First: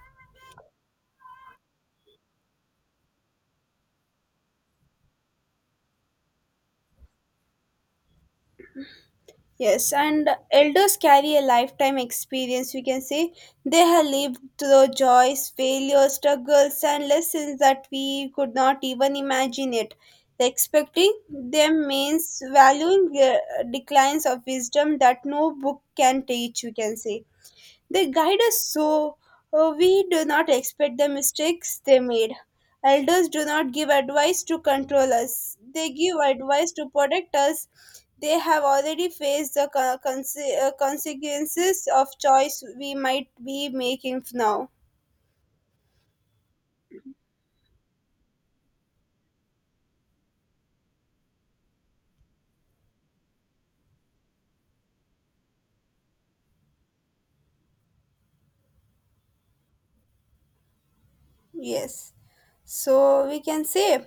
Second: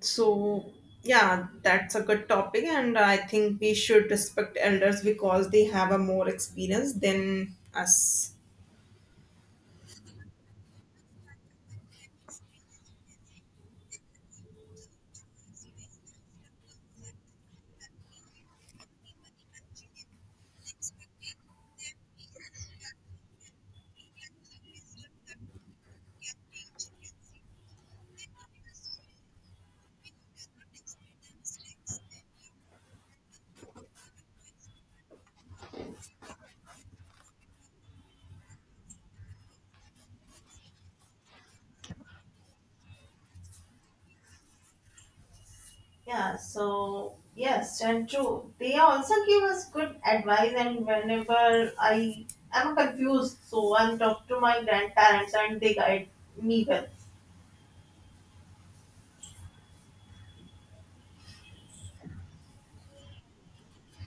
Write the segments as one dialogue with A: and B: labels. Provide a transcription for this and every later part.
A: So, yeah, that's a good topic, and I think we should respect elders because they have a more experience than us.
B: Yes, and elders carry a lifetime experience. We can say they have lived through joys, failures, struggles, and lessons that we could not even imagine it. Respecting them means valuing the declines of wisdom that no book can teach. We can say they guide us so we do not expect the mistakes they made. Elders do not give advice to control us, they give advice to protect us. They have already faced the consequences of choice we might be making now.
A: Yeah, so yes, and true. They also give us good advice, and whenever I am confused, so I talk to my grandparents and they guide me well.
B: Yes. So we can say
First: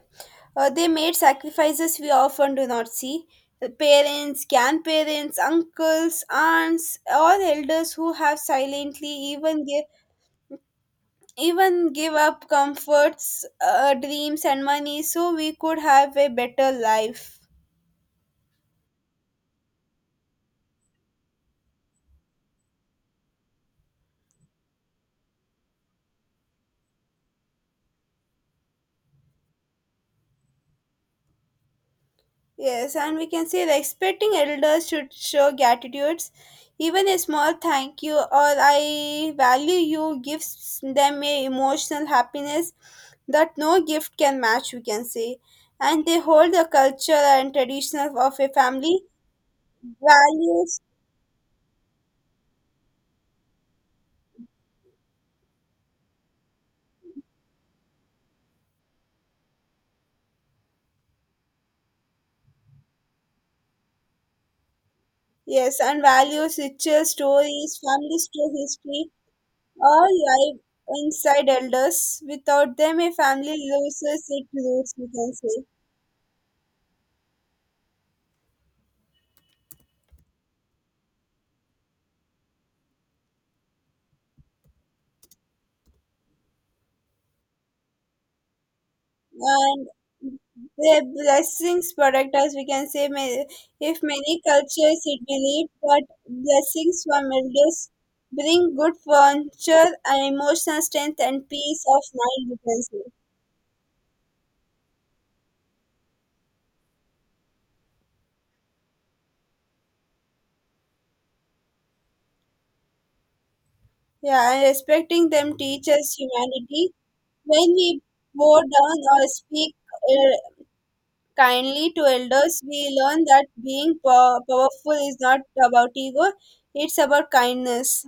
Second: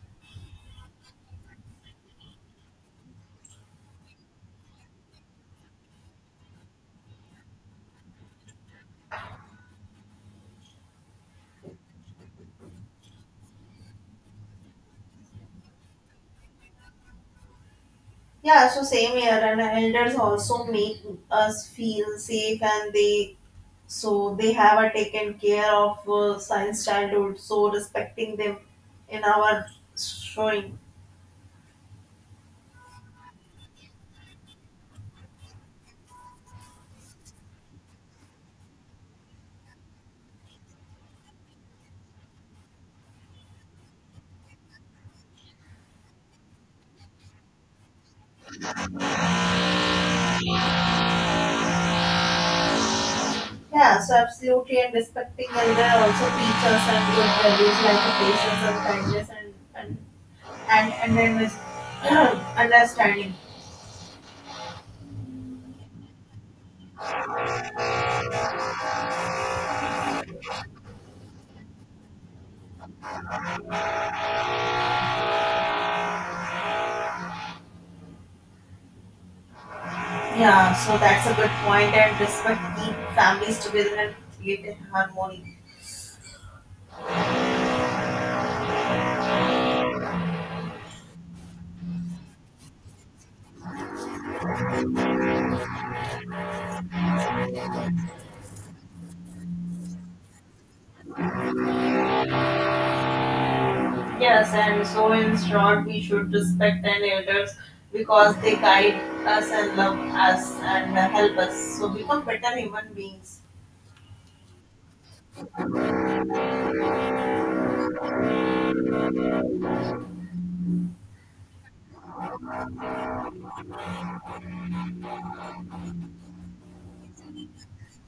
B: they made sacrifices we often do not see. Parents, grandparents, uncles, aunts, all elders who have silently even gave even give up comforts, dreams, and money so we could have a better life.
A: Yeah, so same here, and elders also make us feel safe and they so they have a taken care of science childhood so respecting them in our showing
B: Yes, and we can say respecting elders should show gratitudes. Even a small thank you or I value you gives them a emotional happiness that no gift can match, we can say. And they hold the culture and traditions of a family, values,
A: yeah so absolutely and respecting elder also teachers and good values like patience and kindness and and then this understanding
B: yes, and values, rituals, stories, family story, history, all live inside elders. Without them, a family loses its roots, we can say.
A: yeah so that's a good point and respect keep families together and create harmony.
B: And their blessings protect us, we can say. If many cultures it believe but blessings from elders bring good fortune and emotional strength and peace of mind, we can say.
A: Yes, and so in short, we should respect the elders because they guide us and love us and help us. So become better human beings.
B: Yeah, and respecting them teaches humanity. When we bow down or speak uh, kindly to elders, we learn that being powerful is not about ego, it's about kindness.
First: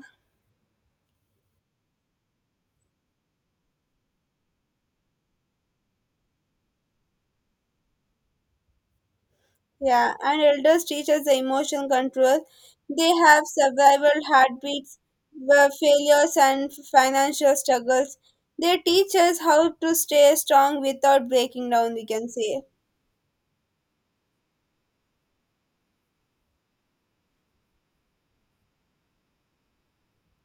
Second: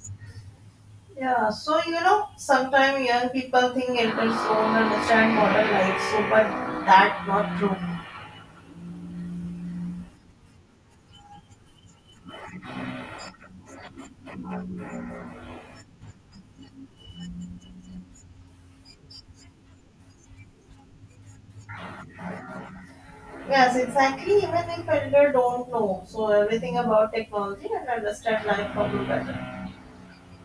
A: Yeah, so you know, sometimes young people think elders don't understand modern life, so but that's not true.
B: Yeah, and elders teach us the emotional control. They have survival heartbeats, failures, and financial struggles. They teach us how to stay strong without breaking down, we can say.
A: Yes, exactly. Even if elder don't know, so everything about technology and understand life for you better.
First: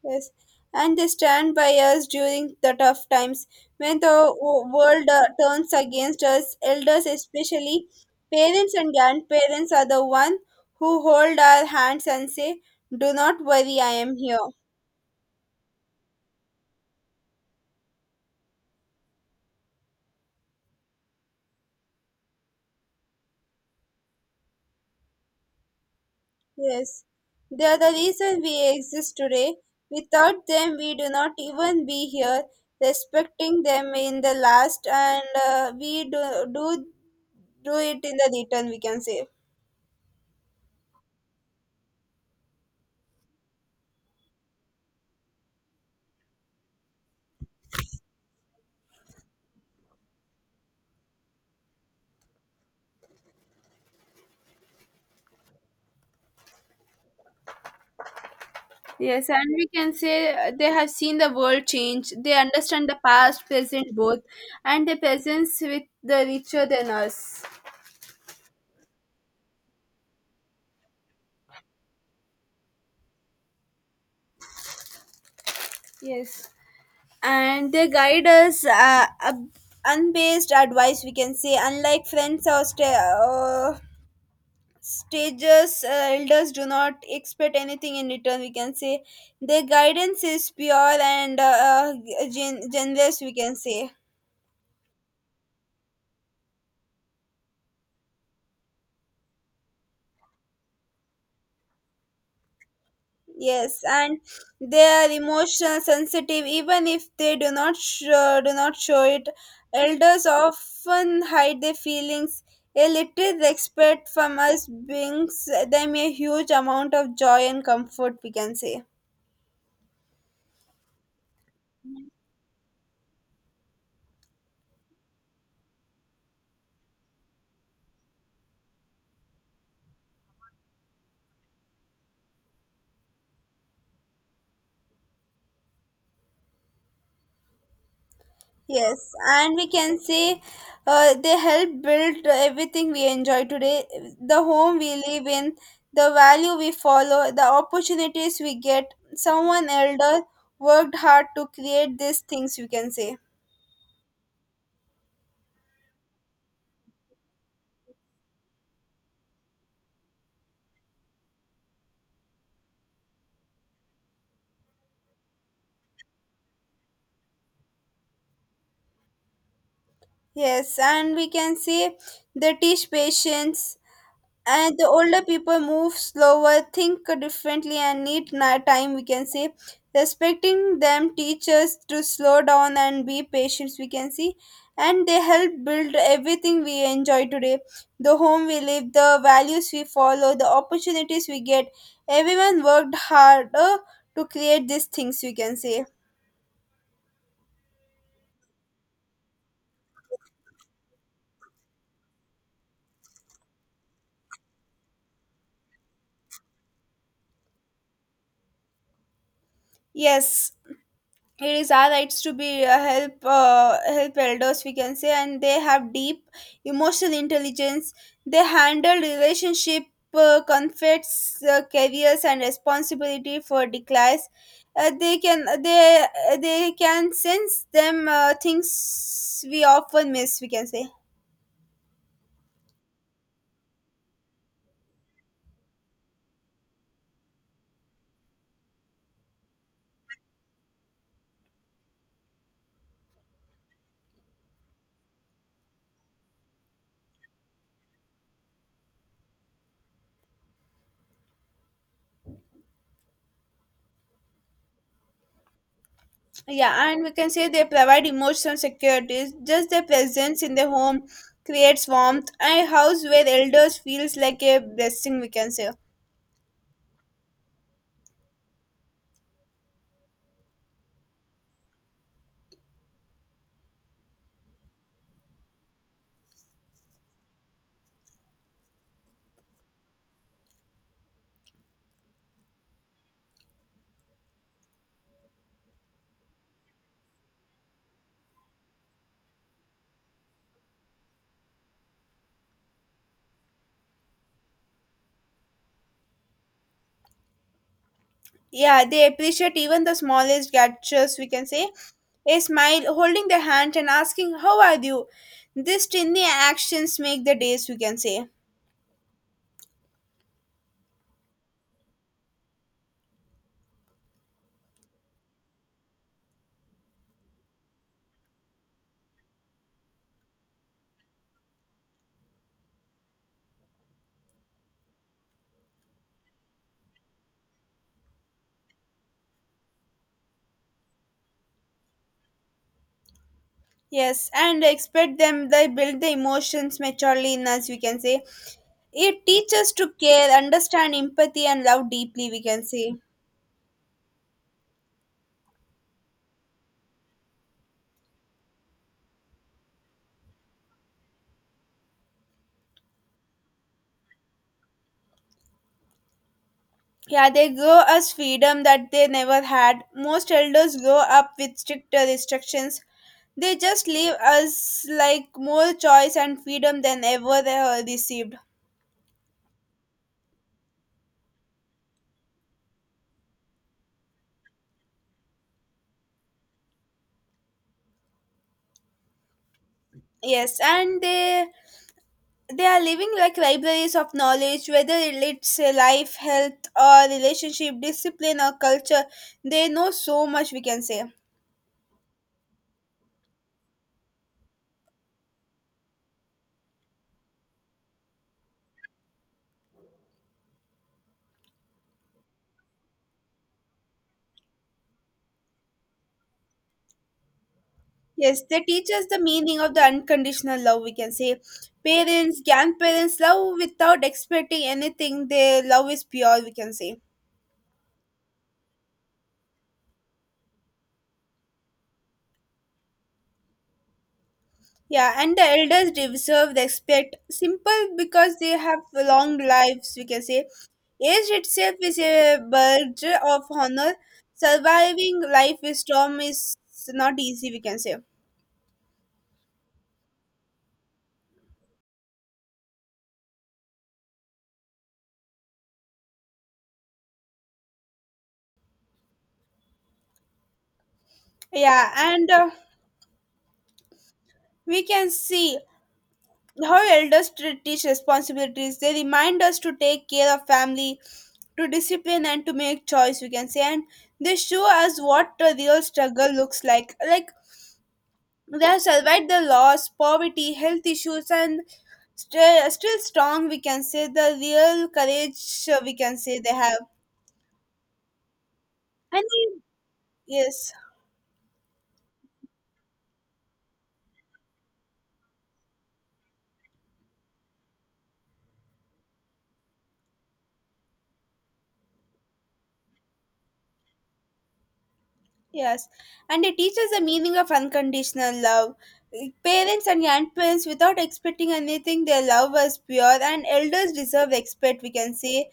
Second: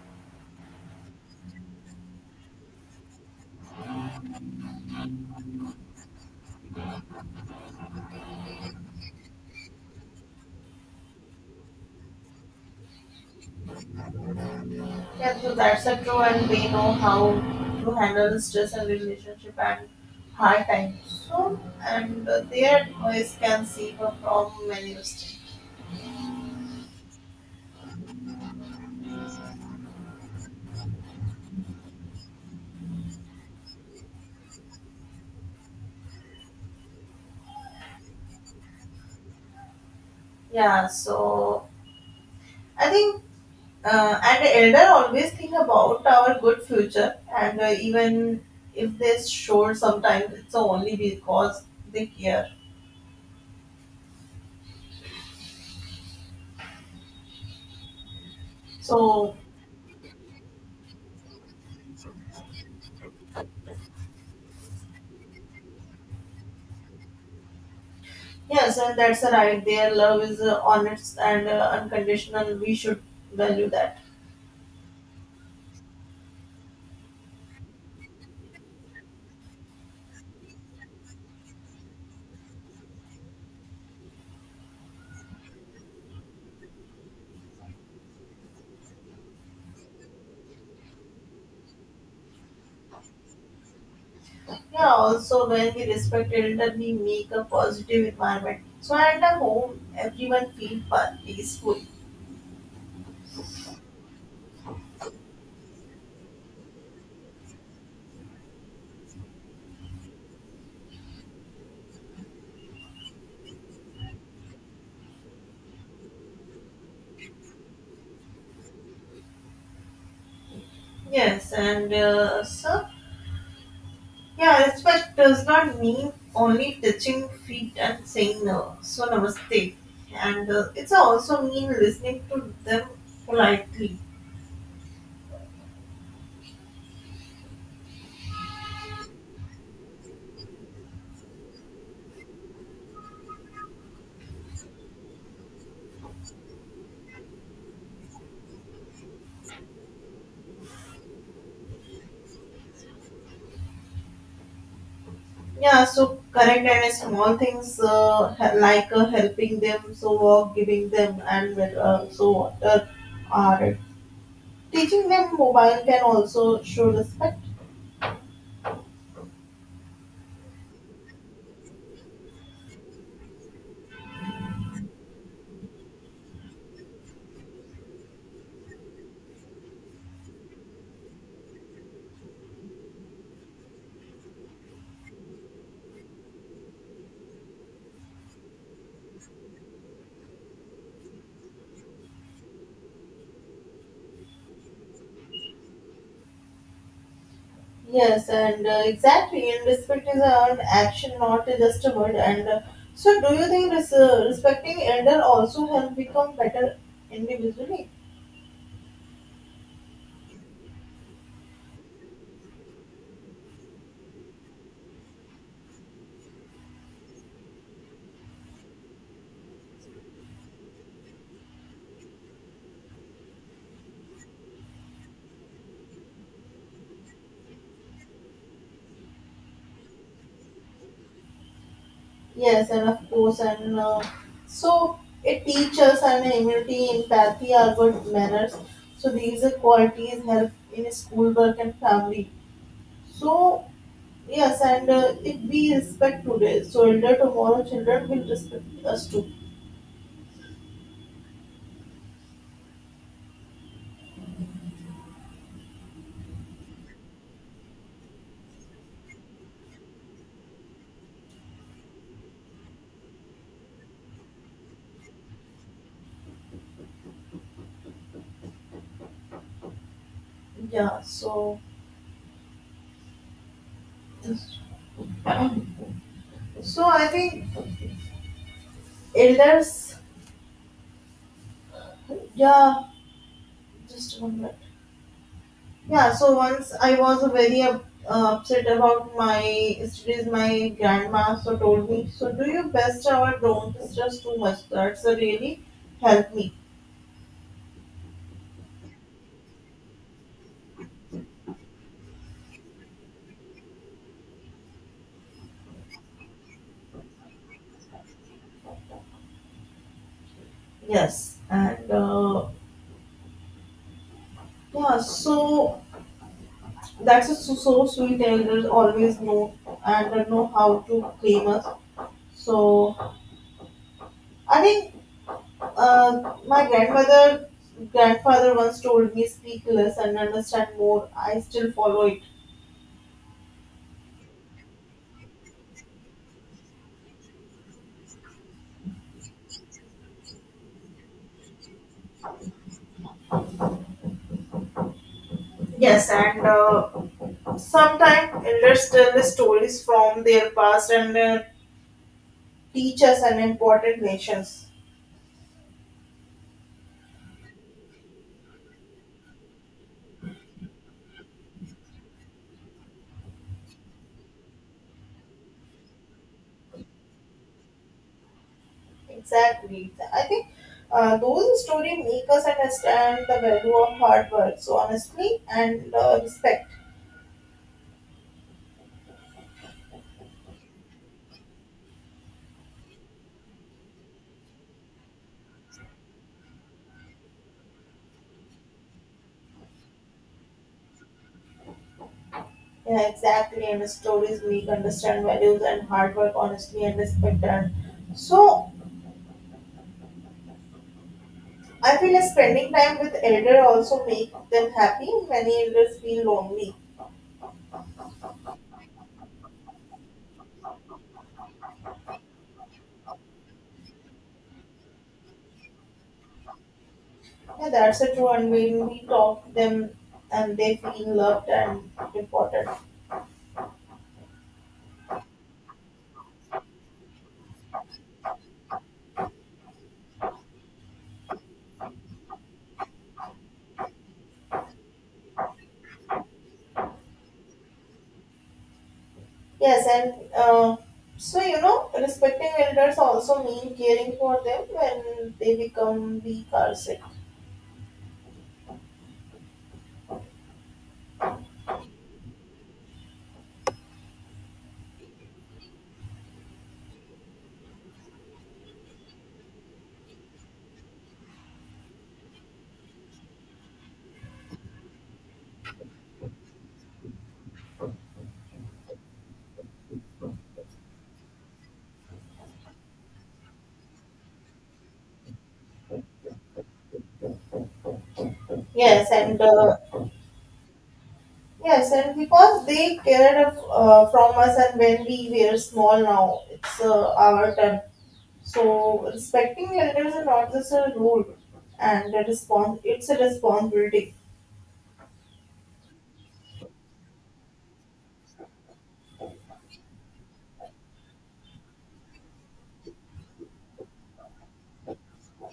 B: Yes, and they stand by us during the tough times when the world turns against us. Elders, especially parents and grandparents, are the one who hold our hands and say, "Do not worry, I am here."
A: Yeah, so that's a true, and we know how to handle stress and relationship and hard times. So, and their noise can suffer from many mistakes.
B: Yes, they are the reason we exist today. Without them, we do not even be here. Respecting them in the last, and we do do it in the return. We can say.
A: Yeah, so I think, and elder always think about our good future, and even if they show sometimes it's only because they care.
B: Yes,
A: So
B: and we can say they have seen the world change. They understand the past, present, both, and their presence with the richer than us.
A: yes, and that's right. Their love is honest and unconditional. We should value that.
B: Yes, and they guide us unbased advice we can say unlike friends or stages, elders do not expect anything in return, we can say their guidance is pure and generous, we can say.
A: Yeah, also when we respect elder, we make a positive environment. So at the home, everyone feel peaceful.
B: Yes, and they are emotional sensitive even if they do not show it. Elders often hide their feelings. A little respect from us brings them a huge amount of joy and comfort, we can say.
A: Yes, and so yeah, respect does not mean only touching feet and saying no. So namaste, and it's also mean listening to them politely.
B: Yes, and we can say they help build everything we enjoy today, the home we live in, the value we follow, the opportunities we get. Someone elder worked hard to create these things, we can say.
A: Yeah, so correct and small things like helping them, so walk, giving them, and so water are teaching them mobile can also show respect.
B: Yes, and we can say they teach patience, and the older people move slower, think differently, and need time, we can say. Respecting them teachers to slow down and be patient, we can see, and they help build everything we enjoy today, the home we live, the values we follow, the opportunities we get. Everyone worked harder to create these things, we can say.
A: Yes, and exactly. And respect is an action, not just a word. And so, do you think respecting elder also help become better individually?
B: Yes, it is our rights to be help elders, we can say, and they have deep emotional intelligence. They handle relationship, conflicts, careers and responsibility for declines. They they can sense them things we often miss, we can say.
A: Yes, and of course, and so it teaches and humility, empathy, are good manners. So these are qualities help in schoolwork and family. So yes, and if we respect today, so elder tomorrow children will respect us too.
B: Yeah, and we can say they provide emotional security. Just their presence in the home creates warmth, and a house where elders feels like a blessing, we can say.
A: Yeah, so I think elders, yeah, just one minute. Yeah, so once I was very upset about my studies, my grandma so told me so do your best or don't stress too much, that's a really helped me.
B: Yeah, they appreciate even the smallest gestures, we can say. A smile, holding their hand, and asking how are you, these tiny actions make the days, we can say.
A: Yes, and yeah so that's a so sweet elders always know and know how to claim us so I think. My grandmother, grandfather once told me, "Speak less and understand more." I still follow it.
B: Yes, and expect them, they build the emotions maturely in us, we can say. It teaches to care, understand, empathy, and love deeply, we can say.
A: Yes, and sometimes elders tell the stories from their past and teach us an important lessons.
B: Yeah, they grow us freedom that they never had. Most elders grow up with stricter restrictions. They just leave us like more choice and freedom than ever they have received.
A: Exactly. I think those stories make us understand the value of hard work, so honestly and respect.
B: Yes, and they are living like libraries of knowledge, whether it's life, health, or relationship, discipline, or culture. They know so much, we can say.
A: Yeah, exactly. And stories make understand values and hard work honestly and respect and so I feel like spending time with elder also make them happy. Many elders feel lonely.
B: Yes, they teach us the meaning of the unconditional love. We can say parents, grandparents love without expecting anything. Their love is pure, we can say.
A: Yeah, that's a true. And when we talk them, and they feel loved and important.
B: Yeah, and the elders deserve the respect. Simple because they have long lives, we can say. Age itself is a badge of honor. Surviving life with storm is not easy, we can say.
A: Yes, and so you know, respecting elders also mean caring for them when they become weak or sick.
B: Yeah, and we can see how elders teach responsibilities. They remind us to take care of family, to discipline and to make choice, we can say, and they show us what a real struggle looks like. Like, they have survived the loss, poverty, health issues and still strong, we can say, the real courage we can say they have.
A: Yes,
B: and
A: and
B: it- yes,
A: yes, and because they cared of, from us, and when we were small, now it's our turn. So respecting elders is not just a rule and a response. It's a responsibility.
B: yes, and it teaches the meaning of unconditional love. Like, parents and grandparents without expecting anything, their love was pure, and elders deserve respect, we can say.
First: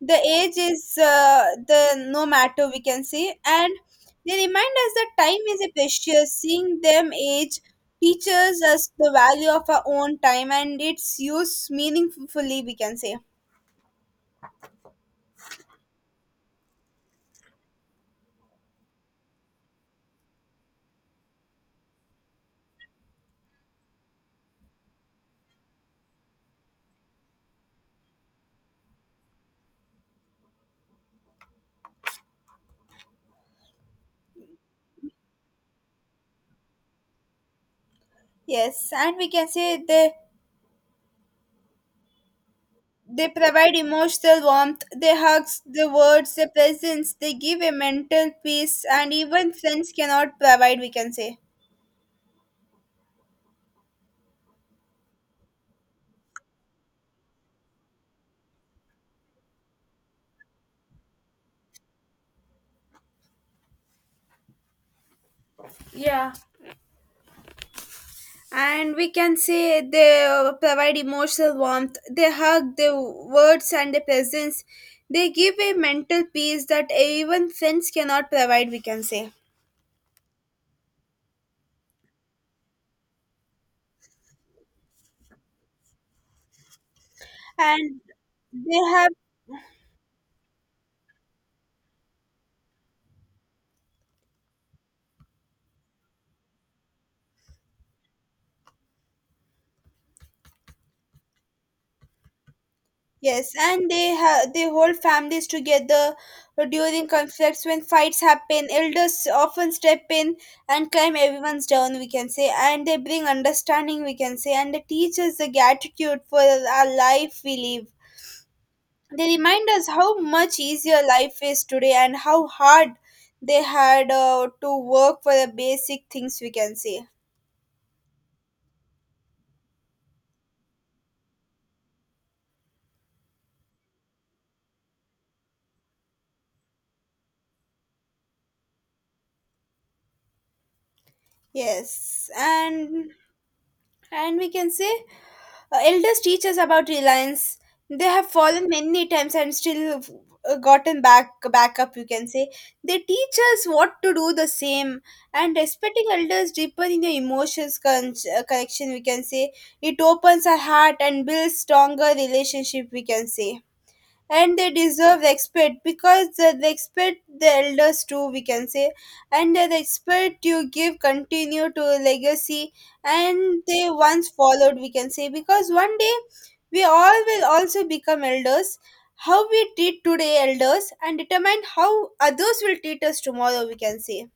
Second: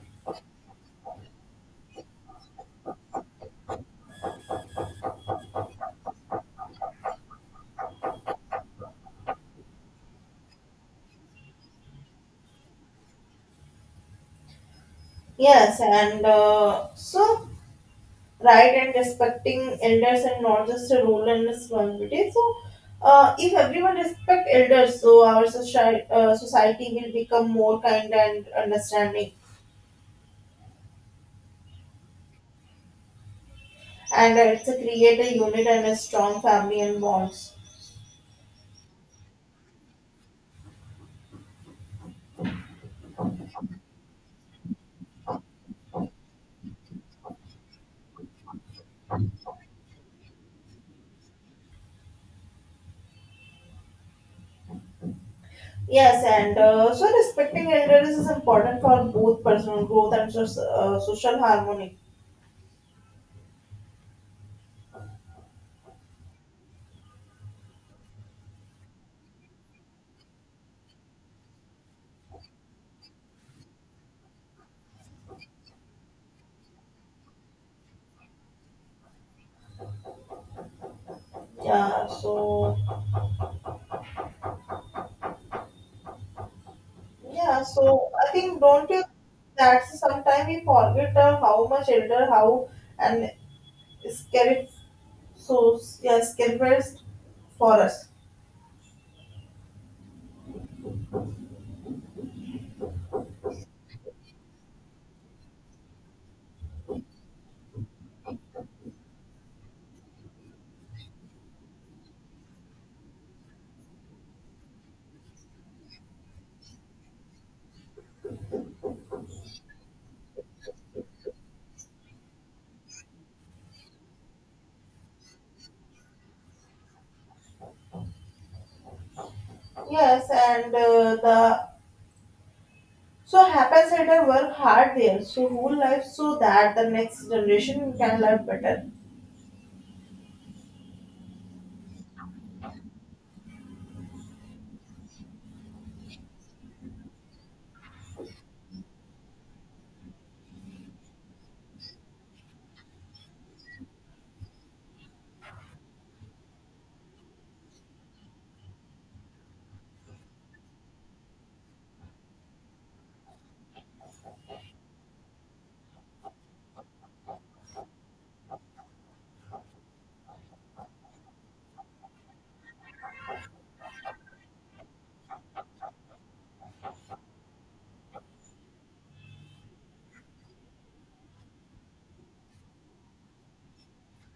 B: The age is the no matter, we can say, and they remind us that time is a precious. Seeing them age teaches us the value of our own time and its use meaningfully, we can say.
A: Yes, and so right and respecting elders and not just a rule and responsibility. So if everyone respect elders, so our society will become more kind and understanding, and it's a create a unit and a strong family and bonds.
B: Yes, and we can say they provide emotional warmth, they hugs the words, the presence, they give a mental peace and even friends cannot provide, we can say.
A: Yes, and so respecting elders is important for both personal growth and social harmony.
B: And we can say they provide emotional warmth, they hug their words and their presence. They give a mental peace that even friends cannot provide, we can say.
A: Yeah, so yeah,
B: And
A: so I think
B: they
A: don't you
B: have
A: that's sometimes we forget how much elder how and scary so yeah scarifest for us.
B: Yes, and they have, they hold families together during conflicts. When fights happen, elders often step in and calm everyone's down, we can say, and they bring understanding, we can say, and they teach us the gratitude for our life we live. They remind us how much easier life is today and how hard they had to work for the basic things, we can say.
A: Yes, and the so happens elder work hard there, so whole life so that the next generation can live better.
B: Yes, and we can say elders teach us about reliance. They have fallen many times and still gotten back up. You can say they teach us what to do the same, and respecting elders deeper in the emotions connection. We can say it opens our heart and builds stronger relationship. We can say. And they deserve respect because they respect the elders too, we can say, and the respect you give continue to a legacy and they once followed, we can say, because one day we all will also become elders. How we treat today elders and determine how others will treat us tomorrow, we can say.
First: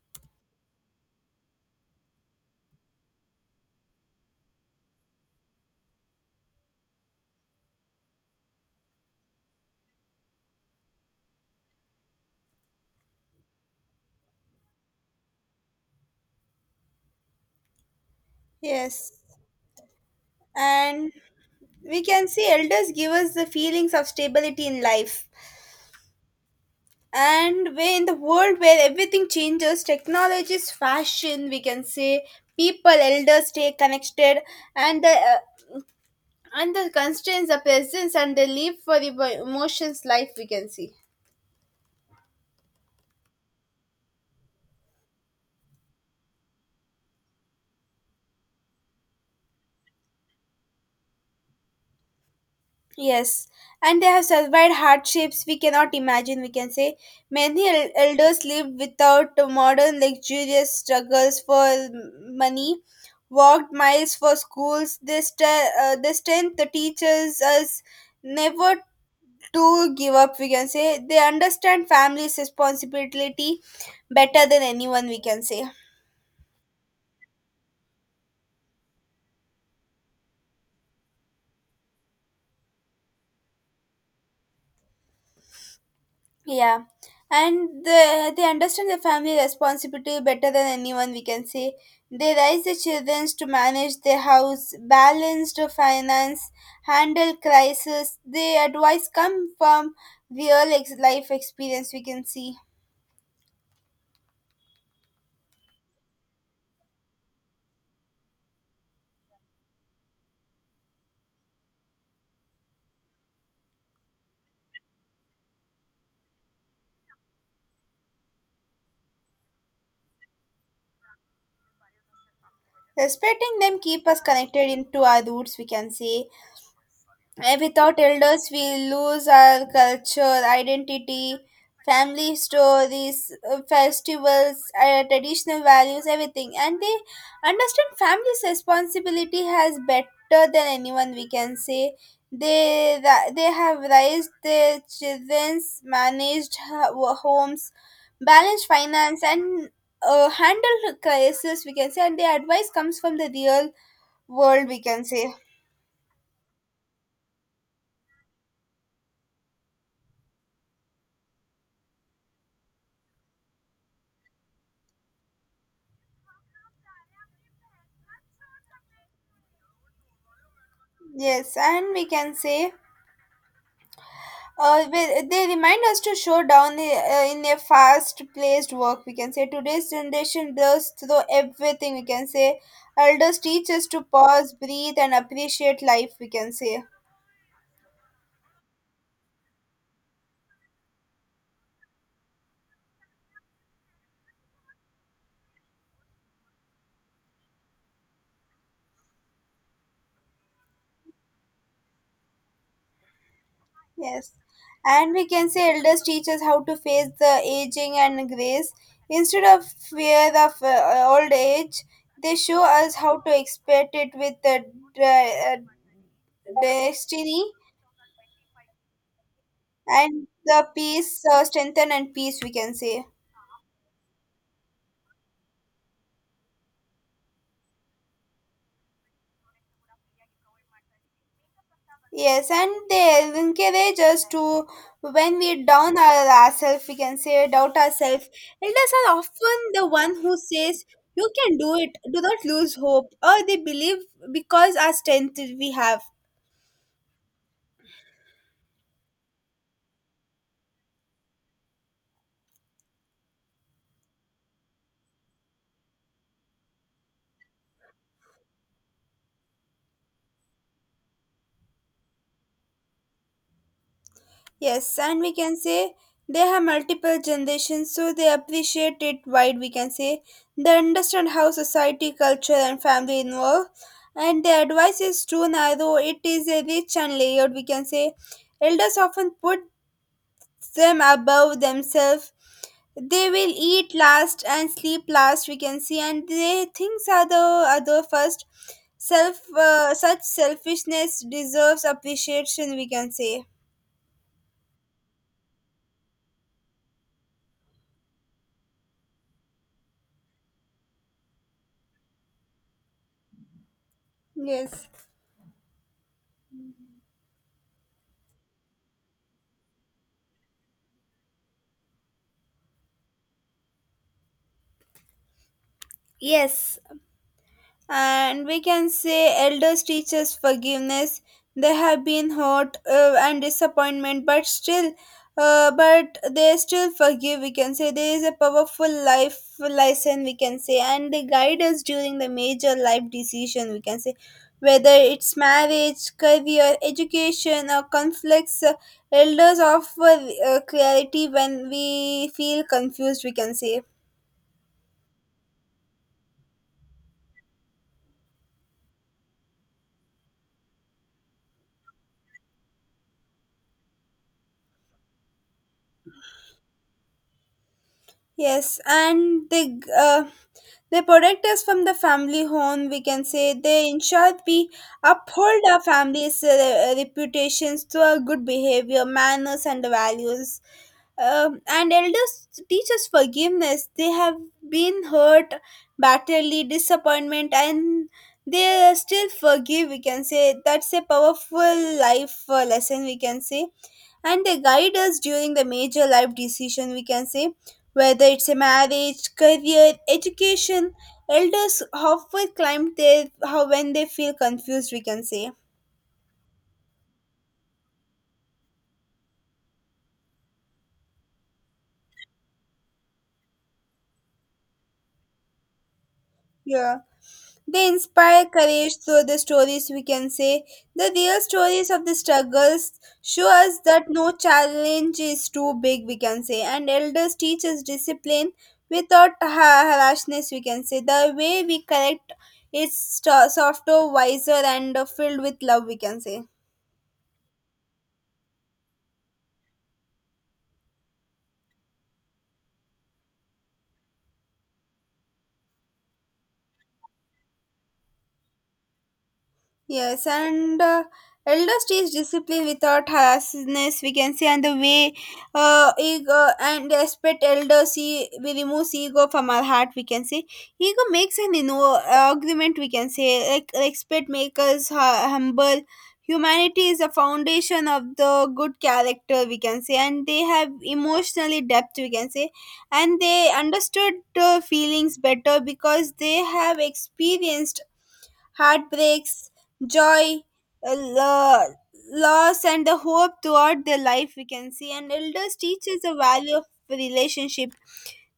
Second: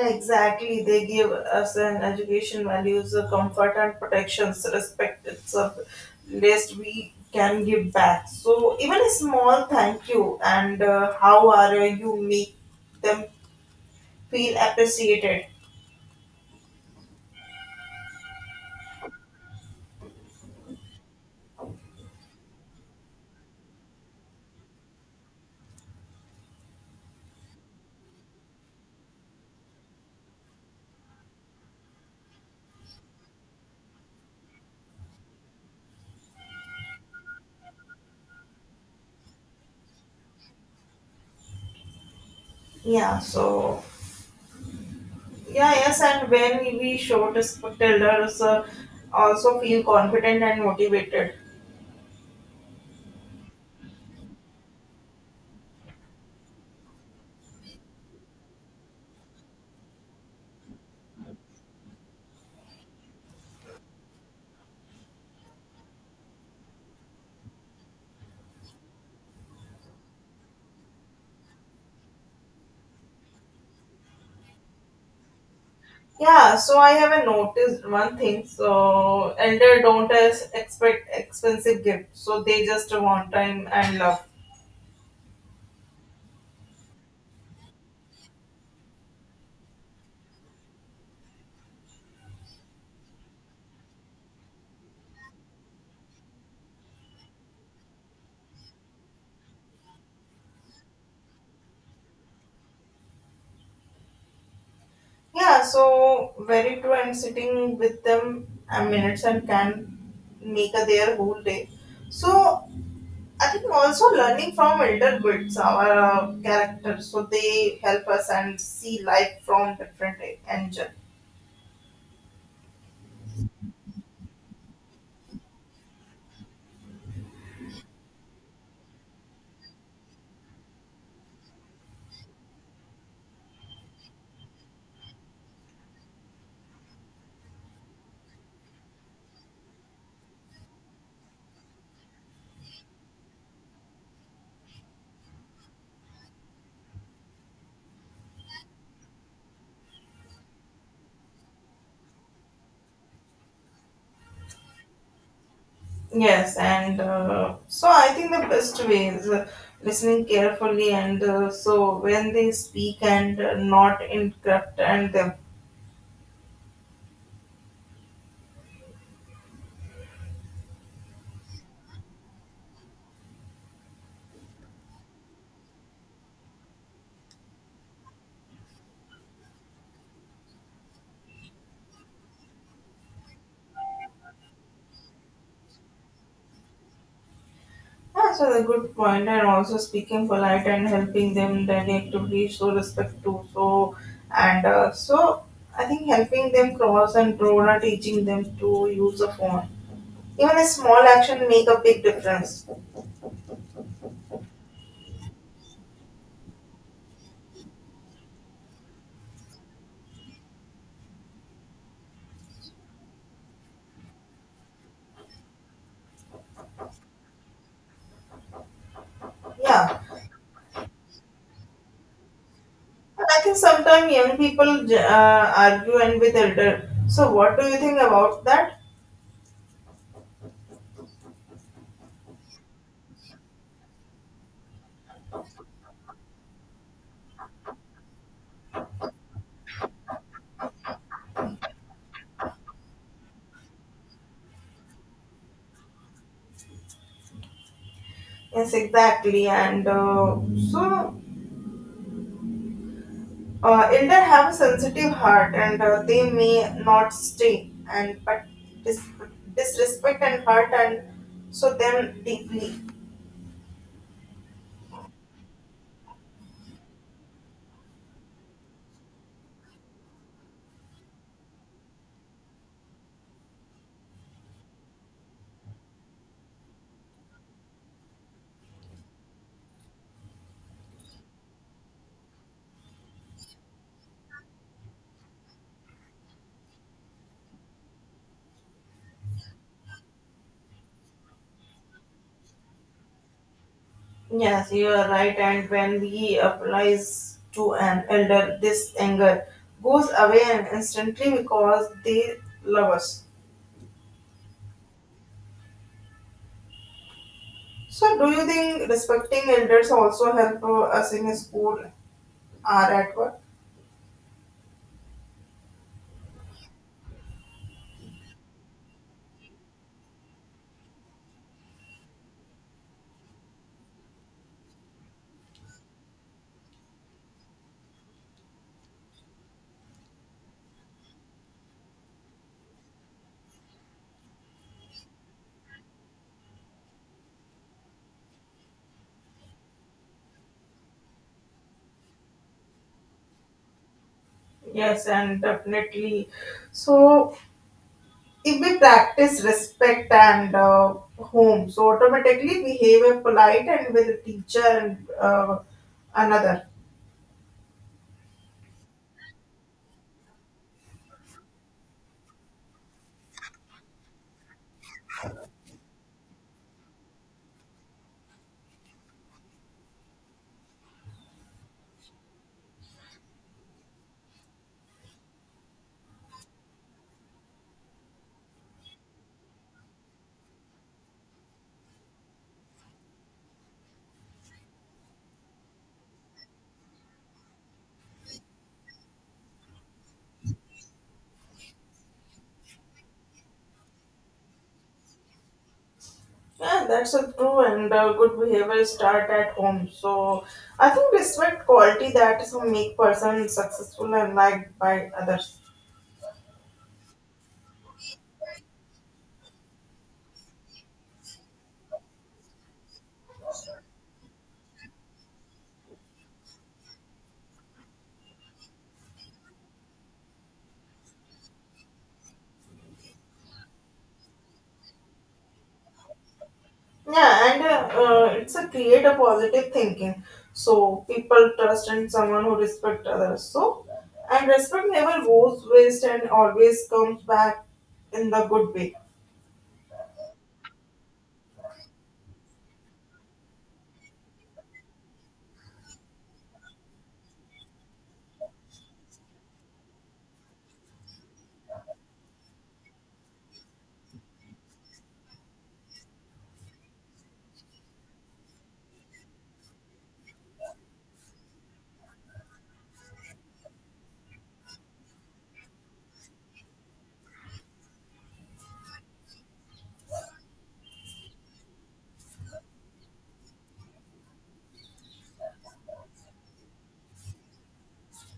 A: Exactly, they give us an education, values, comfort, and protections, respect. It's a list we can give back. So, even a small thank you and how are you make them feel appreciated.
B: Yes, and we can see elders give us the feelings of stability in life, and where in the world where everything changes, technologies, fashion, we can say, people, elders stay connected, and the constraints, the presence, and they live for the emotions life, we can see.
A: Yeah, so yeah, yes, and when we show respect, elders also feel confident and motivated.
B: Yes, and they have survived hardships we cannot imagine, we can say. Many elders live without the modern luxurious struggles for money, walked miles for schools. They, they strength the teachers us never to give up, we can say. They understand family's responsibility better than anyone, we can say.
A: Yeah, so I haven't noticed one thing. So elder don't expect expensive gifts, so they just want time and love.
B: Yeah, and the, they understand the family responsibility better than anyone, we can say. They raise the children to manage their house, balance the finance, handle crisis. They advice come from life experience, we can see.
A: Yeah, so very true. And sitting with them a minutes and can make a their whole day. So I think also learning from elder builds our character, so they help us and see life from different angle.
B: Respecting them keep us connected into our roots, we can say. Eh, without elders, we lose our culture, identity, family stories, festivals, traditional values, everything. And they understand family's responsibility has better than anyone, we can say. They, they have raised their children's, managed homes, balanced finance, and handled crisis, we can say. And their advice comes from the real world, we can say.
A: Yes, and so I think the best way is listening carefully, and so when they speak and not interrupt and them.
B: Yes, and we can say they remind us to show down the, in a fast-paced work. We can say today's generation blows through everything. We can say elders teach us to pause, breathe, and appreciate life. We can say
A: Yeah, so the good point, and also speaking polite and helping them directly show respect to so and so I think helping them cross and road or teaching them to use a phone. Even a small action make a big difference.
B: yes, and we can say elders teach us how to face the aging and grace instead of fear of old age. They show us how to expect it with the uh, uh, destiny
A: Yeah.
B: and the peace, strengthen and peace. We can say.
A: And I think sometimes young people argue and with elder. So what do you think about that?
B: Yes, and they encourage us to, when we down our, ourselves, we can say doubt ourselves. Elders are often the one who says, "You can do it. Do not lose hope." Or they believe because our strength we have.
A: Yes, exactly. And so elder have a sensitive heart, and they may not stay and but dis- disrespect and hurt and so them deeply.
B: Yes, and we can say they have multiple generations, so they appreciate it wide. We can say they understand how society, culture, and family involve, and their advice is too narrow. It is a rich and layered. We can say elders often put them above themselves, they will eat last and sleep last, we can see, and they things are the other first self, such selfishness deserves appreciation, we can say.
A: Yes, you are right. And when we applies to an elder, this anger goes away and instantly because they love us.
B: Yes.
A: So, do you think respecting elders also help us in school or at work?
B: Yes, and we can say elders teach us forgiveness, they have been hurt, and disappointment, but still, but they still forgive, we can say. There is a powerful life lesson, we can say, and they guide us during the major life decision, we can say, whether it's marriage, career, education, or conflicts, elders offer clarity when we feel confused, we can say.
A: Yes, and definitely. So, if we practice respect and home, so automatically behave a polite and with a teacher and another.
B: Yes, and they they protect us from the family home, we can say. They ensure we uphold our family's reputations through our good behavior, manners, and values. And elders teach us forgiveness. They have been hurt, bitterly, disappointment, and they are still forgive, we can say. That's a powerful life lesson, we can say, and they guide us during the major life decision, we can say, whether it's a marriage, career, education, elders often climb there how when they feel confused, we can say.
A: Yeah, that's a true and good behavior start at home. So, I think respect quality that is will make person successful and liked by others.
B: Yeah. They inspire courage through the stories, we can say. The real stories of the struggles show us that no challenge is too big, we can say. And elders teach us discipline without harshness, we can say. The way we correct is softer, wiser, and filled with love, we can say.
A: Yeah, and it's a create a positive thinking. So people trust in someone who respect others. So and respect never goes waste and always comes back in the good way.
B: Yes, and elders teach discipline without harshness, we can say, and the way ego and respect elders, see we remove ego from our heart, we can say. Ego makes an, you know, argument, we can say, like respect makes us humble. Humanity is a foundation of the good character, we can say, and they have emotionally depth, we can say, and they understood the feelings better because they have experienced heartbreaks, joy, uh, lo- loss, and the hope throughout their life, we can see. And elders teach us the value of relationship.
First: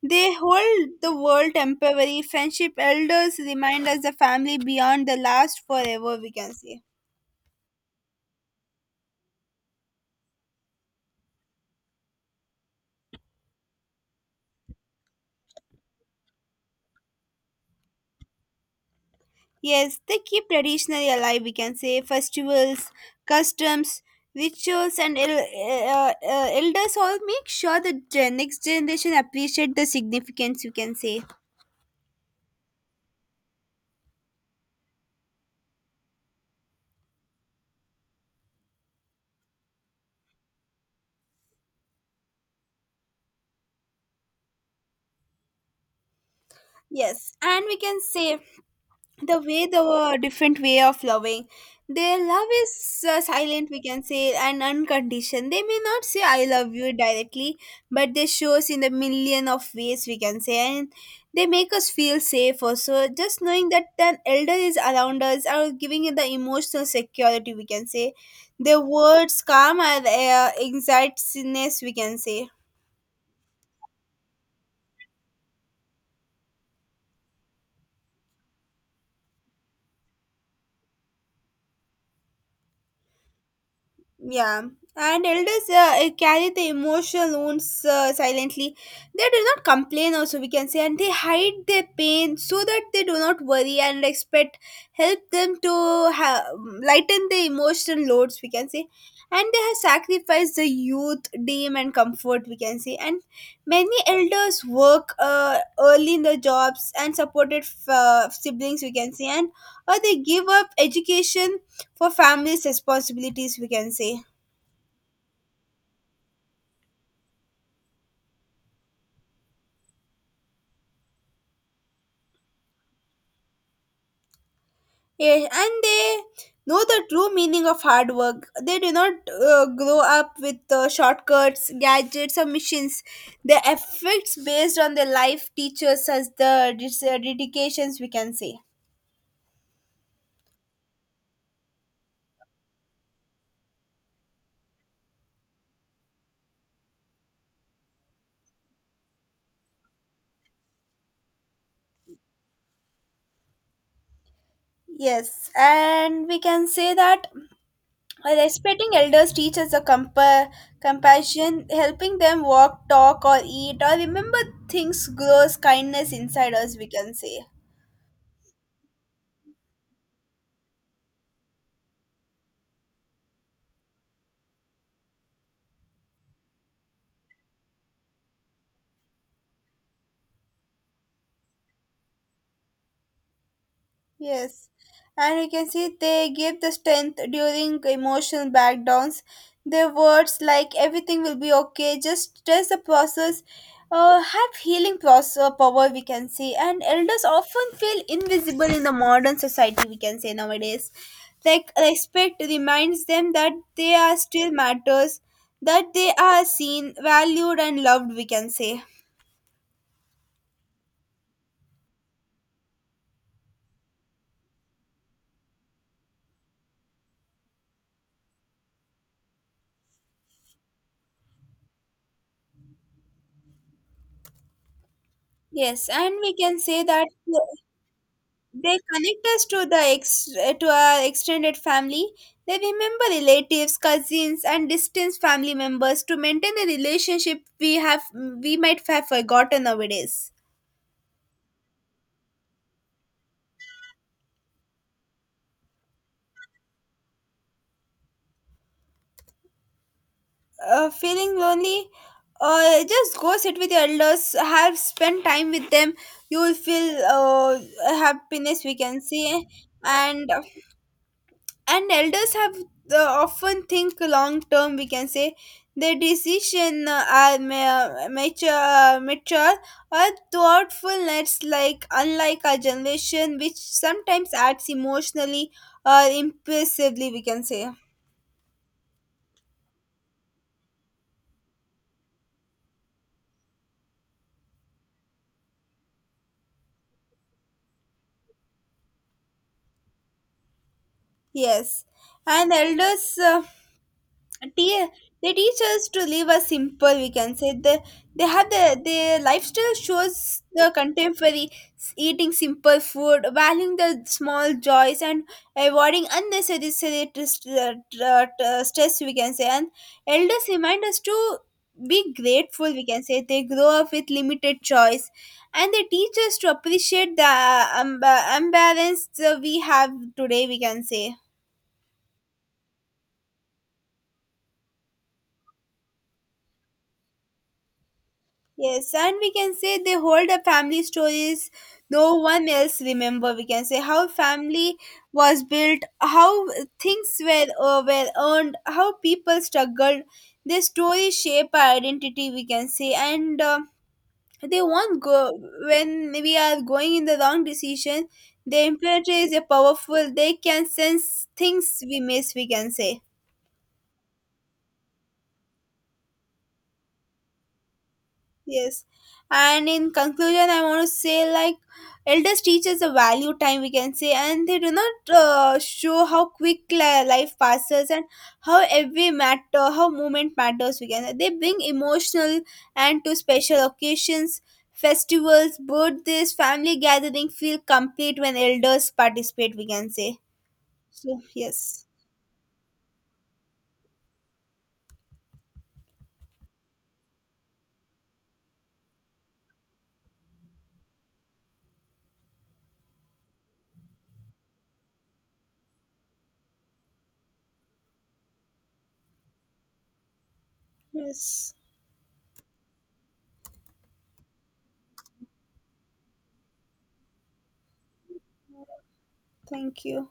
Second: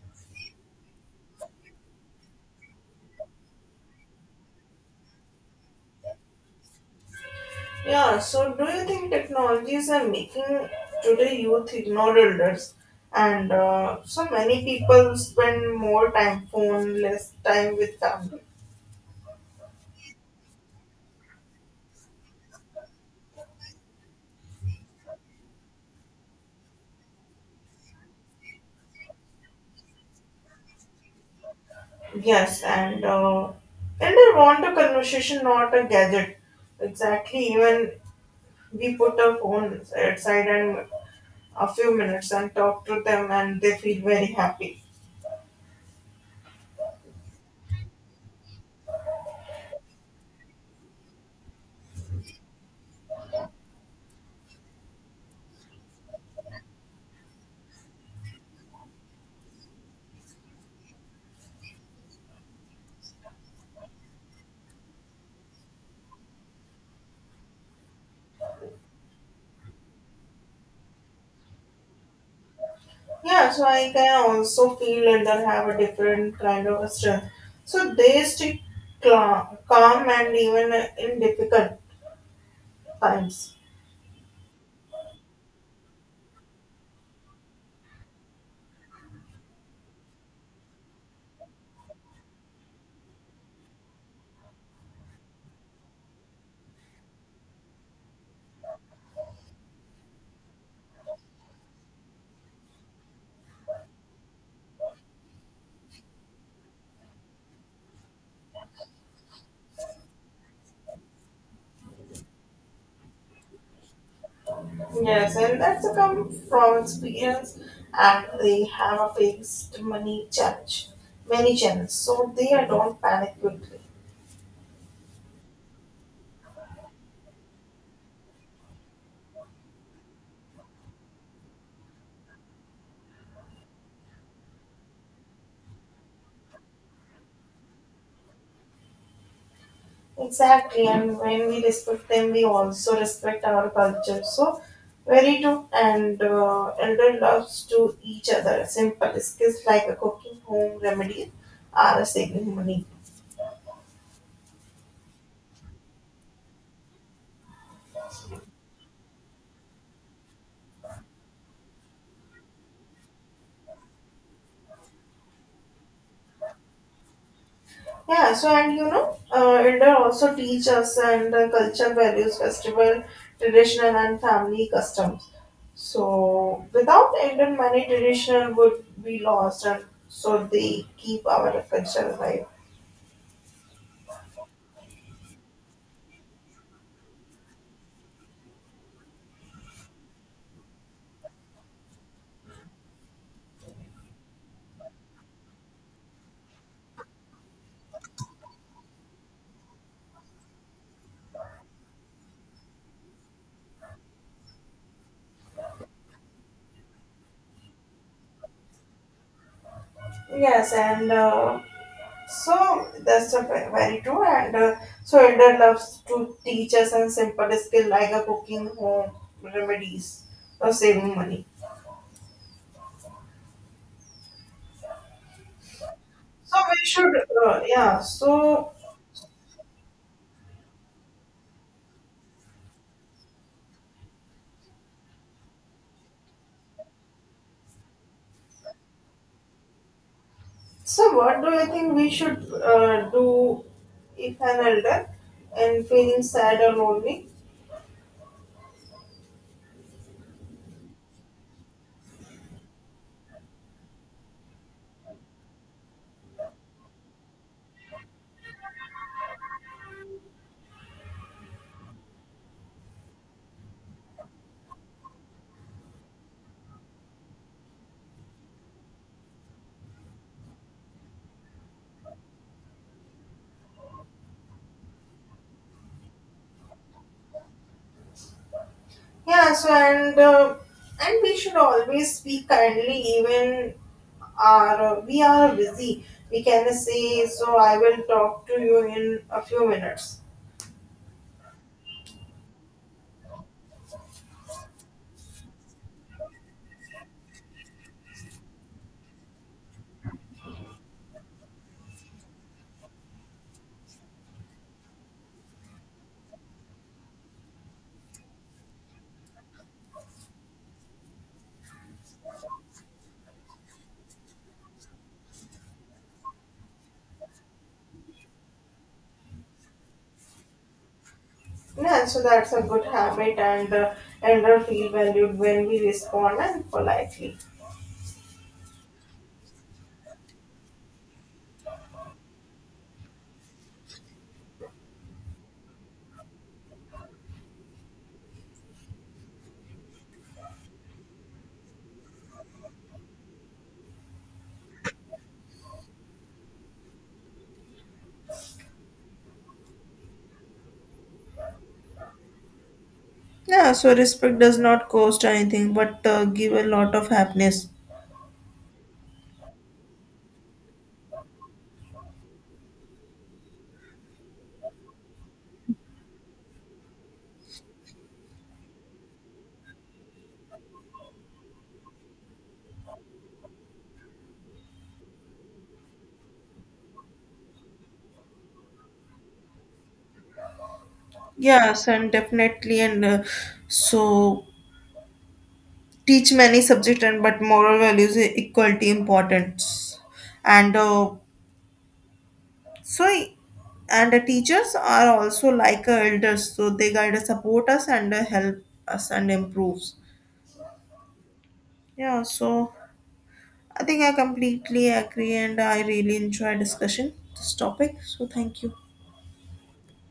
B: They hold the world temporary. Friendship elders remind us the family beyond the last forever, we can say.
A: Yeah. So do you think technologies are making today youth ignore elders? And so many people spend more time phone, less time with family.
B: Yes, they keep traditionally alive, we can say. Festivals, customs, rituals, and elders all make sure the next generation appreciate the significance, we can say.
A: Yes, and I want a conversation, not a gadget. Exactly. Even we put our phones aside and a few minutes and talk to them, and they feel very happy.
B: Yes, and we can say the way the different way of loving, their love is silent, we can say, and unconditioned. They may not say I love you directly, but they shows in a million of ways, we can say, and they make us feel safe also, just knowing that an elder is around us are giving it the emotional security, we can say. Their words calm our anxietiness, we can say.
A: Yeah, so I can also feel and then have a different kind of a strength. So they stay calm and even in difficult times.
B: Yeah, and elders carry the emotional wounds silently. They do not complain, also, we can say, and they hide their pain so that they do not worry and expect help them to ha- lighten the emotional loads, we can say. And they have sacrificed the youth, dream, and comfort, we can say. And many elders work early in the jobs and supported siblings, we can say, and or they give up education for families' responsibilities, we can say.
A: Yes, and that's a come from experience, and they have a fixed money challenge, many challenges, so they don't panic quickly.
B: Yes, and they know the true meaning of hard work. They do not grow up with shortcuts, gadgets, or missions. The effects based on their life teaches us the dedications, we can say.
A: Exactly, and when we respect them, we also respect our culture. So, very true. And elder loves to each other. Simple skills like a cooking, home remedies are a sacred money.
B: Yes, and we can say that respecting elders teaches a compassion, helping them walk, talk, or eat, or remember things grows kindness inside us, we can say.
A: Yeah. So, and you know, elder also teach us and culture values, festival, traditional, and family customs. So, without elder, many traditional would be lost, and so they keep our culture alive.
B: Yes, and you can see they give the strength during emotional breakdowns. Their words like everything will be okay, just trust the process, have healing process power. We can say, and elders often feel invisible in the modern society. We can say nowadays, like respect reminds them that they are still matters, that they are seen, valued, and loved. We can say.
A: Yes, and. So that's a very true, and so elder loves to teach us and simple skill like a cooking, home remedies, or saving money.
B: Yes, and we can
A: So we
B: say that
A: should, yeah. So
B: they connect us to to our extended family. They remember relatives, cousins, and distant family members to maintain a relationship we might have forgotten nowadays.
A: so what do you think we should do if an elder and feeling sad or lonely?
B: Feeling lonely, just go sit with your elders. Have spend time with them. You will feel happiness. We can say, and elders have often think long term, we can say. Their decision are mature or thoughtfulness, like unlike our generation which sometimes acts emotionally or impulsively, we can say.
A: Yeah. So and we should always speak kindly, even our we are busy. We can say so. I will talk to you in a few minutes.
B: Yes, and elders te- they teach us to live a simple, we can say. They have the their lifestyle shows the contemporary eating simple food, valuing the small joys, and avoiding unnecessary stress, stress, we can say. And elders remind us to be grateful, we can say. They grow up with limited choice, and they teach us to appreciate the um, imbalance we have today, we can say.
A: Yeah, so that's a good habit, and elder feel valued when we respond and politely.
B: Yes, and we can say they hold a family stories no one else remember. We can say how family was built, how things were earned, how people struggled. Their stories shape our identity. We can say, and they won't go when we are going in the wrong decision. The imperator is a powerful. They can sense things we miss. We can say.
A: Yeah, so respect does not cost anything but give a lot of happiness.
B: Yes. And in conclusion, I want to say like elders teach us the value time, we can say, and they do not show how quick life passes and how every matter, how moment matters. We can say they bring emotional and to special occasions, festivals, birthdays, family gathering feel complete when elders participate. We can say. So, yes.
A: Yes, and definitely, and so teach many subject and but moral values is equality importance, and so and the teachers are also like elders, so they guide us, support us, and help us and improves.
B: Yes.
A: Yeah, so I think I completely agree and I really enjoy discussion this topic. So thank you.
B: Thank you.